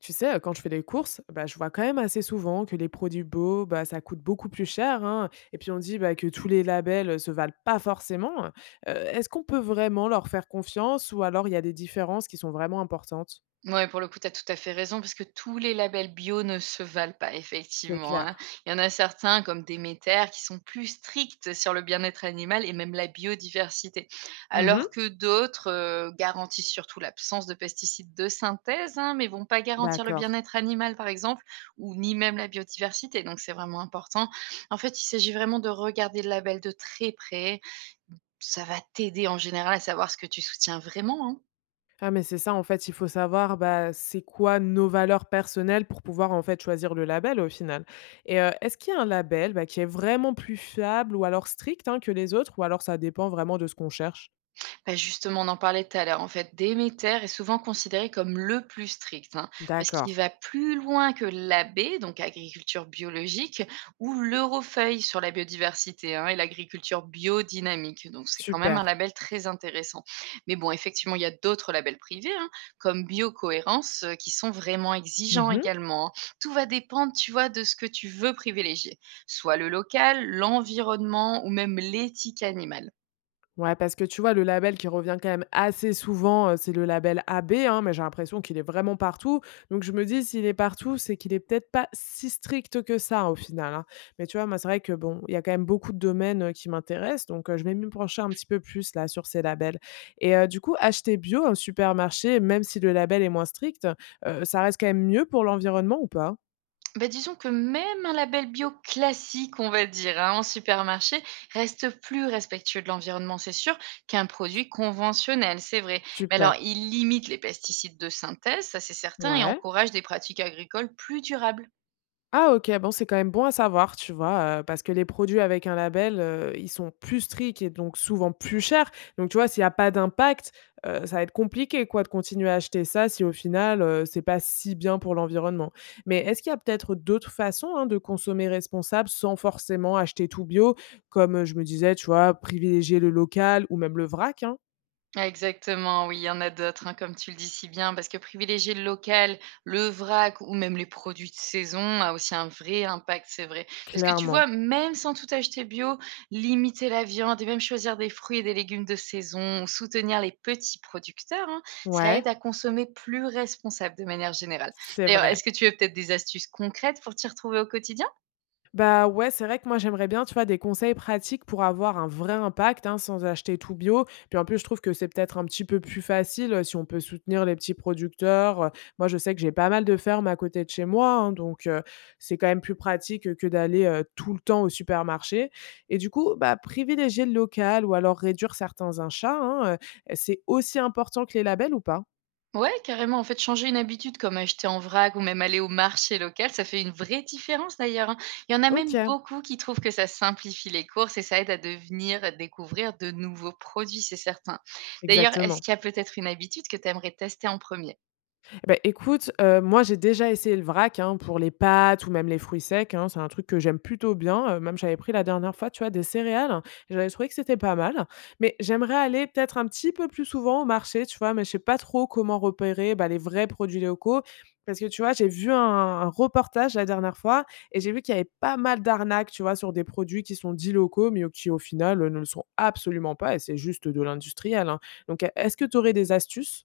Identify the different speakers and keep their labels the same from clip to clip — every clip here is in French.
Speaker 1: Quand je fais des courses, je vois quand même assez souvent que les produits beaux, ça coûte beaucoup plus cher, hein, et puis on dit, que tous les labels, se valent pas forcément. Est-ce qu'on peut vraiment leur faire confiance ou alors il y a des différences qui sont vraiment importantes?
Speaker 2: Ouais, pour le coup, tu as tout à fait raison parce que tous les labels bio ne se valent pas,
Speaker 1: C'est
Speaker 2: effectivement, hein.
Speaker 1: clair.
Speaker 2: Il y en a certains, comme Déméter, qui sont plus stricts sur le bien-être animal et même la biodiversité, alors
Speaker 1: Mmh.
Speaker 2: que d'autres garantissent surtout l'absence de pesticides de synthèse, hein, mais vont pas garantir le
Speaker 1: D'accord.
Speaker 2: bien-être animal, par exemple, ou ni même la biodiversité. Donc, c'est vraiment important. En fait, il s'agit vraiment de regarder le label de très près. Ça va t'aider en général à savoir ce que tu soutiens vraiment, hein.
Speaker 1: Ah mais c'est ça, en fait, il faut savoir, c'est quoi nos valeurs personnelles pour pouvoir en fait choisir le label au final, et est-ce qu'il y a un label, qui est vraiment plus fiable ou alors strict, hein, que les autres, ou alors ça dépend vraiment de ce qu'on cherche?
Speaker 2: Bah, justement, on en parlait tout à l'heure. En fait, Déméter est souvent considéré comme le plus strict, hein, parce
Speaker 1: D'accord.
Speaker 2: qu'il va plus loin que l'AB, donc agriculture biologique, ou l'Eurofeuille sur la biodiversité, hein, et l'agriculture biodynamique. Donc, c'est quand même un
Speaker 1: Super.
Speaker 2: label très intéressant. Mais bon, effectivement, il y a d'autres labels privés, hein, comme Biocohérence, qui sont vraiment exigeants
Speaker 1: Mmh.
Speaker 2: également, hein. Tout va dépendre, tu vois, de ce que tu veux privilégier, soit le local, l'environnement ou même l'éthique animale.
Speaker 1: Ouais, parce que tu vois, le label qui revient quand même assez souvent, c'est le label AB, hein, mais j'ai l'impression qu'il est vraiment partout. Donc je me dis: «S'il est partout, c'est qu'il est peut-être pas si strict que ça, au final, hein». Mais tu vois, moi, c'est vrai que bon, il y a quand même beaucoup de domaines, qui m'intéressent, donc je vais me pencher un petit peu plus là sur ces labels. Et du coup, acheter bio en supermarché, même si le label est moins strict, ça reste quand même mieux pour l'environnement ou pas?
Speaker 2: Bah, disons que même un label bio classique, on va dire, hein, en supermarché, reste plus respectueux de l'environnement, c'est sûr, qu'un produit conventionnel, c'est vrai. Mais alors,
Speaker 1: Super,
Speaker 2: il limite les pesticides de synthèse, ça c'est certain, et
Speaker 1: ouais.
Speaker 2: encourage des pratiques agricoles plus durables.
Speaker 1: Ah OK, bon, c'est quand même bon à savoir, tu vois? Parce que les produits avec un label, ils sont plus stricts et donc souvent plus chers. Donc tu vois, s'il n'y a pas d'impact, ça va être compliqué quoi de continuer à acheter ça si au final, c'est pas si bien pour l'environnement. Mais est-ce qu'il y a peut-être d'autres façons, hein, de consommer responsable sans forcément acheter tout bio? Comme, je me disais, tu vois, privilégier le local ou même le vrac, hein?
Speaker 2: Exactement, oui, il y en a d'autres, hein, comme tu le dis si bien, parce que privilégier le local, le vrac ou même les produits de saison a aussi un vrai impact, c'est vrai. Parce que tu
Speaker 1: Clairement.
Speaker 2: vois, même sans tout acheter bio, limiter la viande et même choisir des fruits et des légumes de saison, ou soutenir les petits producteurs, hein, ça
Speaker 1: Ouais,
Speaker 2: aide à consommer plus responsable de manière générale.
Speaker 1: c'est
Speaker 2: D'ailleurs,
Speaker 1: vrai.
Speaker 2: est-ce que tu veux peut-être des astuces concrètes pour t'y retrouver au quotidien?
Speaker 1: Bah, ouais, c'est vrai que moi, j'aimerais bien, tu vois, des conseils pratiques pour avoir un vrai impact, hein, sans acheter tout bio. Puis en plus, je trouve que c'est peut-être un petit peu plus facile, si on peut soutenir les petits producteurs, Moi, je sais que j'ai pas mal de fermes à côté de chez moi, hein, donc c'est quand même plus pratique, que d'aller, tout le temps au supermarché, et du coup, privilégier le local ou alors réduire certains achats, hein, c'est aussi important que les labels ou pas?
Speaker 2: Ouais, carrément. En fait, changer une habitude comme acheter en vrac ou même aller au marché local, ça fait une vraie différence d'ailleurs, hein. Il y en a même
Speaker 1: OK,
Speaker 2: beaucoup qui trouvent que ça simplifie les courses et ça aide à devenir, à découvrir de nouveaux produits, c'est certain. D'ailleurs, est-ce
Speaker 1: exactement.
Speaker 2: qu'il y a peut-être une habitude que tu aimerais tester en premier?
Speaker 1: Eh beh, écoute, moi, j'ai déjà essayé le vrac, hein, pour les pâtes ou même les fruits secs, hein. C'est un truc que j'aime plutôt bien, même j'avais pris la dernière fois, tu vois, des céréales. Hein, et j'avais trouvé que c'était pas mal, mais j'aimerais aller peut-être un petit peu plus souvent au marché, tu vois? Mais je sais pas trop comment repérer, les vrais produits locaux parce que, tu vois, j'ai vu un reportage la dernière fois et j'ai vu qu'il y avait pas mal d'arnaques, tu vois, sur des produits qui sont dits locaux, mais qui, au final, ne le sont absolument pas, et c'est juste de l'industriel, hein. Donc, est-ce que tu aurais des astuces?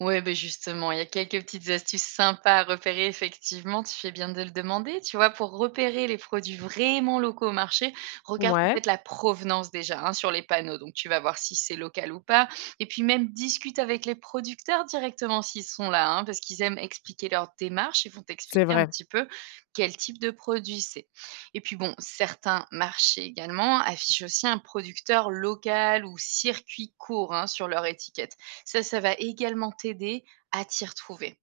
Speaker 2: Ouais, ben justement, il y a quelques petites astuces sympas à repérer, effectivement, tu fais bien de le demander. Tu vois, pour repérer les produits vraiment locaux au marché, regarde
Speaker 1: Ouais,
Speaker 2: peut-être la provenance déjà, hein, sur les panneaux. Donc, tu vas voir si c'est local ou pas. Et puis, même discute avec les producteurs directement s'ils sont là, hein, parce qu'ils aiment expliquer leur démarche. Ils vont
Speaker 1: c'est
Speaker 2: t'expliquer un
Speaker 1: vrai.
Speaker 2: petit peu quel type de produit c'est. Et puis, bon, certains marchés également affichent aussi un producteur local ou circuit court, hein, sur leur étiquette. Ça va également t'aider à t'y retrouver.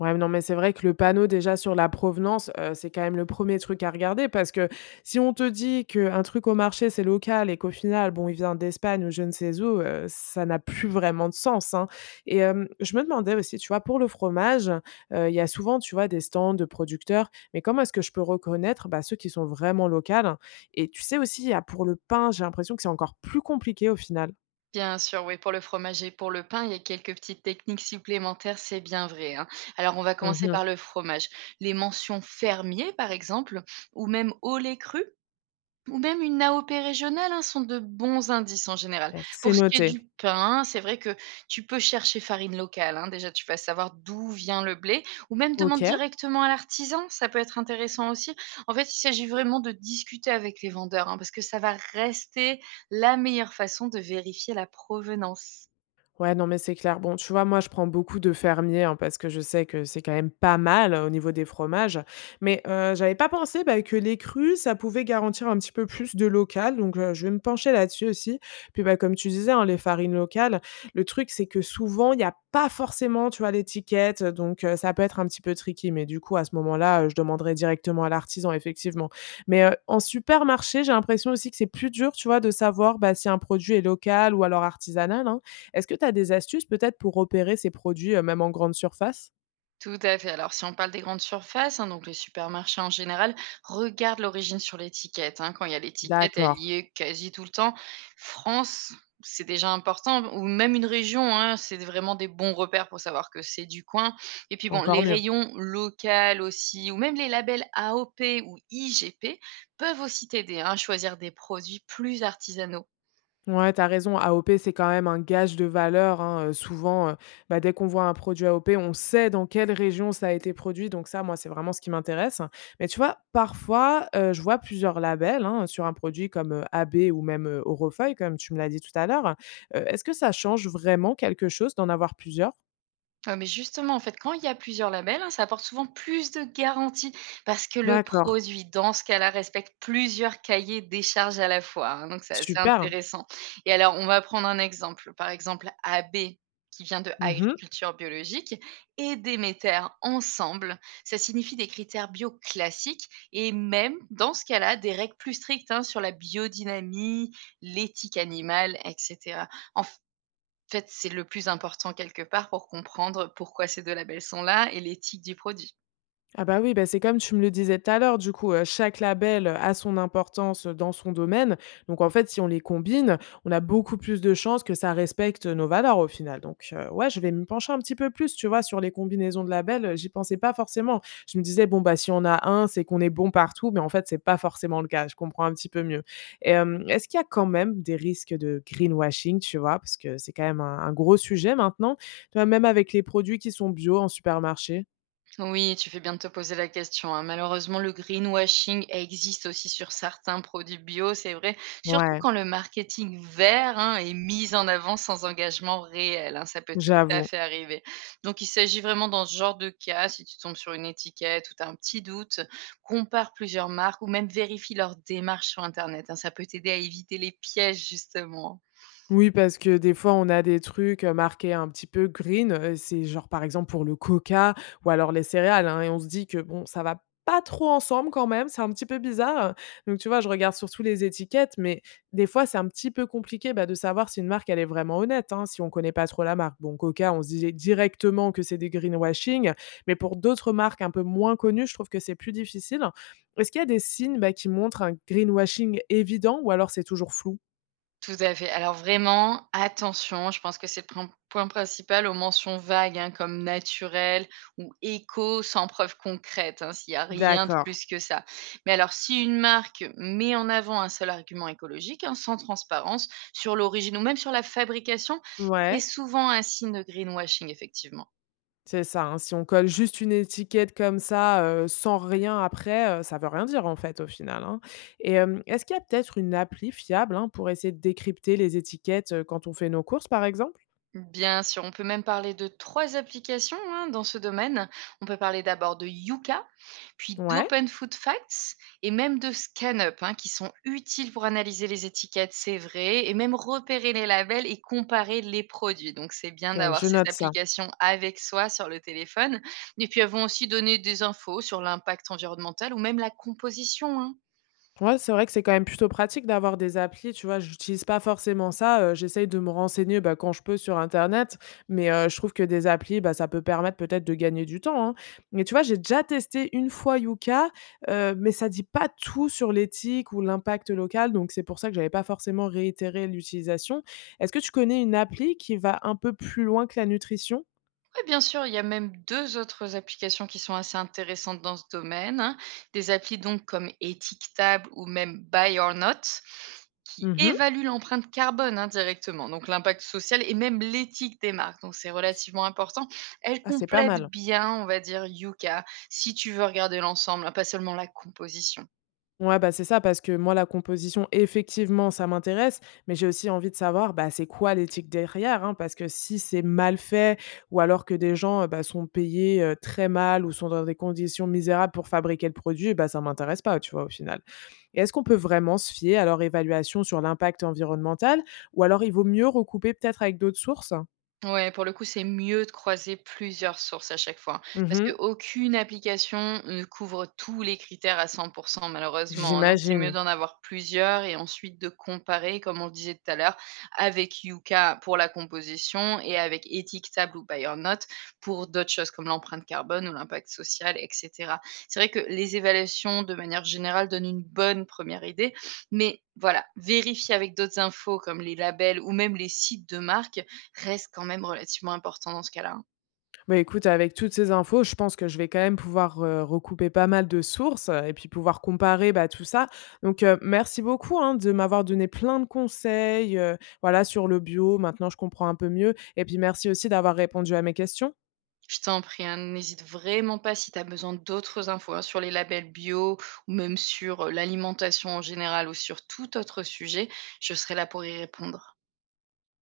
Speaker 1: Ouais, non, mais c'est vrai que le panneau déjà sur la provenance, c'est quand même le premier truc à regarder, parce que si on te dit qu'un truc au marché, c'est local et qu'au final, bon, il vient d'Espagne ou je ne sais où, ça n'a plus vraiment de sens, hein. Et hem, je me demandais aussi, tu vois, pour le fromage, il y a souvent, tu vois, des stands de producteurs, mais comment est-ce que je peux reconnaître, ceux qui sont vraiment locaux? Et tu sais aussi, ah, pour le pain, j'ai l'impression que c'est encore plus compliqué au final.
Speaker 2: Bien sûr, oui, pour le fromage et pour le pain, il y a quelques petites techniques supplémentaires, c'est bien vrai, hein. Alors, on va commencer
Speaker 1: Mmh.
Speaker 2: par le fromage. Les mentions fermier, par exemple, ou même au lait cru, ou même une AOP régionale, hein, sont de bons indices en général.
Speaker 1: OK.
Speaker 2: Pour
Speaker 1: C'est
Speaker 2: ce qui est
Speaker 1: noté.
Speaker 2: du pain, c'est vrai que tu peux chercher farine locale, hein, déjà tu vas savoir d'où vient le blé, ou même demande
Speaker 1: OK.
Speaker 2: directement à l'artisan, ça peut être intéressant aussi. En fait, il s'agit vraiment de discuter avec les vendeurs, hein, parce que ça va rester la meilleure façon de vérifier la provenance.
Speaker 1: Ouais, non, mais c'est clair. Bon, tu vois, moi, je prends beaucoup de fermiers, hein, parce que je sais que c'est quand même pas mal au niveau des fromages. Mais j'avais pas pensé, que les crus, ça pouvait garantir un petit peu plus de local. Donc, je vais me pencher là-dessus aussi. Puis, comme tu disais, hein, les farines locales, le truc, c'est que souvent, il n'y a pas forcément, tu vois, l'étiquette. Donc, ça peut être un petit peu tricky. Mais du coup, à ce moment-là, je demanderai directement à l'artisan, effectivement. Mais en supermarché, j'ai l'impression aussi que c'est plus dur, tu vois, de savoir, si un produit est local ou alors artisanal, hein. Est-ce que tu as des astuces peut-être pour repérer ces produits, même en grande surface?
Speaker 2: Tout à fait. Alors, si on parle des grandes surfaces, hein, donc les supermarchés en général, regarde l'origine sur l'étiquette, hein. Quand il y a l'étiquette, elle
Speaker 1: D'accord,
Speaker 2: y est quasi tout le temps. France, c'est déjà important, ou même une région, hein, c'est vraiment des bons repères pour savoir que c'est du coin. Et puis, bon, les
Speaker 1: encore mieux.
Speaker 2: rayons locaux aussi, ou même les labels AOP ou IGP peuvent aussi t'aider, hein, à choisir des produits plus artisanaux.
Speaker 1: Ouais, tu as raison, AOP, c'est quand même un gage de valeur, hein, souvent, dès qu'on voit un produit AOP, on sait dans quelle région ça a été produit, donc ça, moi, c'est vraiment ce qui m'intéresse. Mais tu vois, parfois, je vois plusieurs labels, hein, sur un produit comme, AB ou même, Orofeuille, comme tu me l'as dit tout à l'heure. Est-ce que ça change vraiment quelque chose d'en avoir plusieurs?
Speaker 2: Ah, mais justement, en fait, quand il y a plusieurs labels, hein, ça apporte souvent plus de garanties parce que le
Speaker 1: D'accord.
Speaker 2: produit, dans ce cas-là, respecte plusieurs cahiers des charges à la fois, hein, donc, c'est assez
Speaker 1: Super.
Speaker 2: intéressant. Et alors, on va prendre un exemple. Par exemple, AB, qui vient de
Speaker 1: Mmh.
Speaker 2: agriculture biologique, et Déméter ensemble. Ça signifie des critères bio classiques et même, dans ce cas-là, des règles plus strictes, hein, sur la biodynamie, l'éthique animale, etc. En en fait, c'est le plus important quelque part pour comprendre pourquoi ces 2 labels sont là et l'éthique du produit.
Speaker 1: Ah bah oui, bah, c'est comme tu me le disais tout à l'heure, du coup, chaque label a son importance, dans son domaine. Donc en fait, si on les combine, on a beaucoup plus de chances que ça respecte nos valeurs au final. Donc, ouais, je vais me pencher un petit peu plus, tu vois, sur les combinaisons de labels, j'y pensais pas forcément. Je me disais: «Bon, bah, si on a un, c'est qu'on est bon partout», mais en fait, c'est pas forcément le cas. Je comprends un petit peu mieux. Et hem, est-ce qu'il y a quand même des risques de greenwashing, tu vois? Parce que c'est quand même un gros sujet maintenant, tu vois? Même avec les produits qui sont bio en supermarché.
Speaker 2: Oui, tu fais bien de te poser la question, hein. Malheureusement, le greenwashing existe aussi sur certains produits bio, c'est vrai, surtout
Speaker 1: Ouais,
Speaker 2: quand le marketing vert, hein, est mis en avant sans engagement réel, hein, ça peut tout à
Speaker 1: j'avoue.
Speaker 2: fait arriver. Donc il s'agit vraiment dans ce genre de cas, si tu tombes sur une étiquette ou tu as un petit doute, compare plusieurs marques ou même vérifie leur démarche sur internet, hein, ça peut t'aider à éviter les pièges justement.
Speaker 1: Oui, parce que des fois, on a des trucs, marqués un petit peu green, c'est genre, par exemple, pour le coca ou alors les céréales, hein, et on se dit que, bon, ça va pas trop ensemble quand même, c'est un petit peu bizarre, hein. Donc tu vois, je regarde surtout les étiquettes, mais des fois, c'est un petit peu compliqué, de savoir si une marque, elle est vraiment honnête, hein, si on connaît pas trop la marque. Bon, coca, on se dit directement que c'est des greenwashing, mais pour d'autres marques un peu moins connues, je trouve que c'est plus difficile. Est-ce qu'il y a des signes, qui montrent un greenwashing évident ou alors c'est toujours flou?
Speaker 2: Tout à fait. Alors vraiment, attention, je pense que c'est le point principal aux mentions vagues, hein, comme naturel ou éco, sans preuve concrète, hein, s'il n'y a rien de
Speaker 1: D'accord.
Speaker 2: plus que ça. Mais alors, si une marque met en avant un seul argument écologique, hein, sans transparence, sur l'origine ou même sur la fabrication, c'est
Speaker 1: Ouais.
Speaker 2: souvent un signe de greenwashing, effectivement.
Speaker 1: C'est ça, hein, si on colle juste une étiquette comme ça, sans rien après, ça veut rien dire en fait au final, hein. Et hem, est-ce qu'il y a peut-être une appli fiable, hein, pour essayer de décrypter les étiquettes, quand on fait nos courses par exemple?
Speaker 2: Bien sûr, on peut même parler de trois applications, hein, dans ce domaine. On peut parler d'abord de Yuka, puis
Speaker 1: Ouais,
Speaker 2: d'Open Food Facts et même de ScanUp, hein, qui sont utiles pour analyser les étiquettes, c'est vrai, et même repérer les labels et comparer les produits. Donc, c'est bien
Speaker 1: OK,
Speaker 2: d'avoir
Speaker 1: je
Speaker 2: ces
Speaker 1: note ça.
Speaker 2: applications avec soi sur le téléphone. Et puis, elles vont aussi donner des infos sur l'impact environnemental ou même la composition, hein.
Speaker 1: Ouais, c'est vrai que c'est quand même plutôt pratique d'avoir des applis, tu vois? J'utilise pas forcément ça, j'essaye de me renseigner, quand je peux sur internet, mais je trouve que des applis, ça peut permettre peut-être de gagner du temps, hein. Mais tu vois, j'ai déjà testé une fois Yuka, mais ça dit pas tout sur l'éthique ou l'impact local, donc c'est pour ça que j'avais pas forcément réitéré l'utilisation. Est-ce que tu connais une appli qui va un peu plus loin que la nutrition?
Speaker 2: Ouais, bien sûr, il y a même 2 autres applications qui sont assez intéressantes dans ce domaine, hein. Des applis donc comme Étiquetable ou même Buy or Not, qui
Speaker 1: Mmh.
Speaker 2: évaluent l'empreinte carbone, hein, directement, donc l'impact social et même l'éthique des marques. Donc c'est relativement important. Elles
Speaker 1: Ah, c'est pas
Speaker 2: complètent
Speaker 1: mal.
Speaker 2: bien, on va dire, Yuka, si tu veux regarder l'ensemble, hein, pas seulement la composition.
Speaker 1: Ouais, bah, c'est ça parce que moi la composition effectivement ça m'intéresse, mais j'ai aussi envie de savoir, c'est quoi l'éthique derrière, hein? Parce que si c'est mal fait ou alors que des gens, sont payés, très mal ou sont dans des conditions misérables pour fabriquer le produit, ça m'intéresse pas, tu vois, au final. Et est-ce qu'on peut vraiment se fier à leur évaluation sur l'impact environnemental ou alors il vaut mieux recouper peut-être avec d'autres sources?
Speaker 2: Ouais, pour le coup, c'est mieux de croiser plusieurs sources à chaque fois. Parce
Speaker 1: Mmh.
Speaker 2: qu'aucune application ne couvre tous les critères à 100%, malheureusement, hein. Donc, c'est mieux
Speaker 1: J'imagine.
Speaker 2: d'en avoir plusieurs et ensuite de comparer, comme on le disait tout à l'heure, avec Yuka pour la composition et avec Étiquetable ou Buyer Note pour d'autres choses comme l'empreinte carbone ou l'impact social, etc. C'est vrai que les évaluations, de manière générale, donnent une bonne première idée. Mais voilà, vérifier avec d'autres infos comme les labels ou même les sites de marque reste quand même relativement important dans ce cas-là, hein.
Speaker 1: Bah, écoute, avec toutes ces infos, je pense que je vais quand même pouvoir, recouper pas mal de sources, et puis pouvoir comparer, tout ça. Donc, merci beaucoup, hein, de m'avoir donné plein de conseils, voilà, sur le bio. Maintenant, je comprends un peu mieux et puis merci aussi d'avoir répondu à mes questions.
Speaker 2: Je t'en prie, hein, n'hésite vraiment pas si tu as besoin d'autres infos, hein, sur les labels bio ou même sur l'alimentation en général ou sur tout autre sujet, je serai là pour y répondre.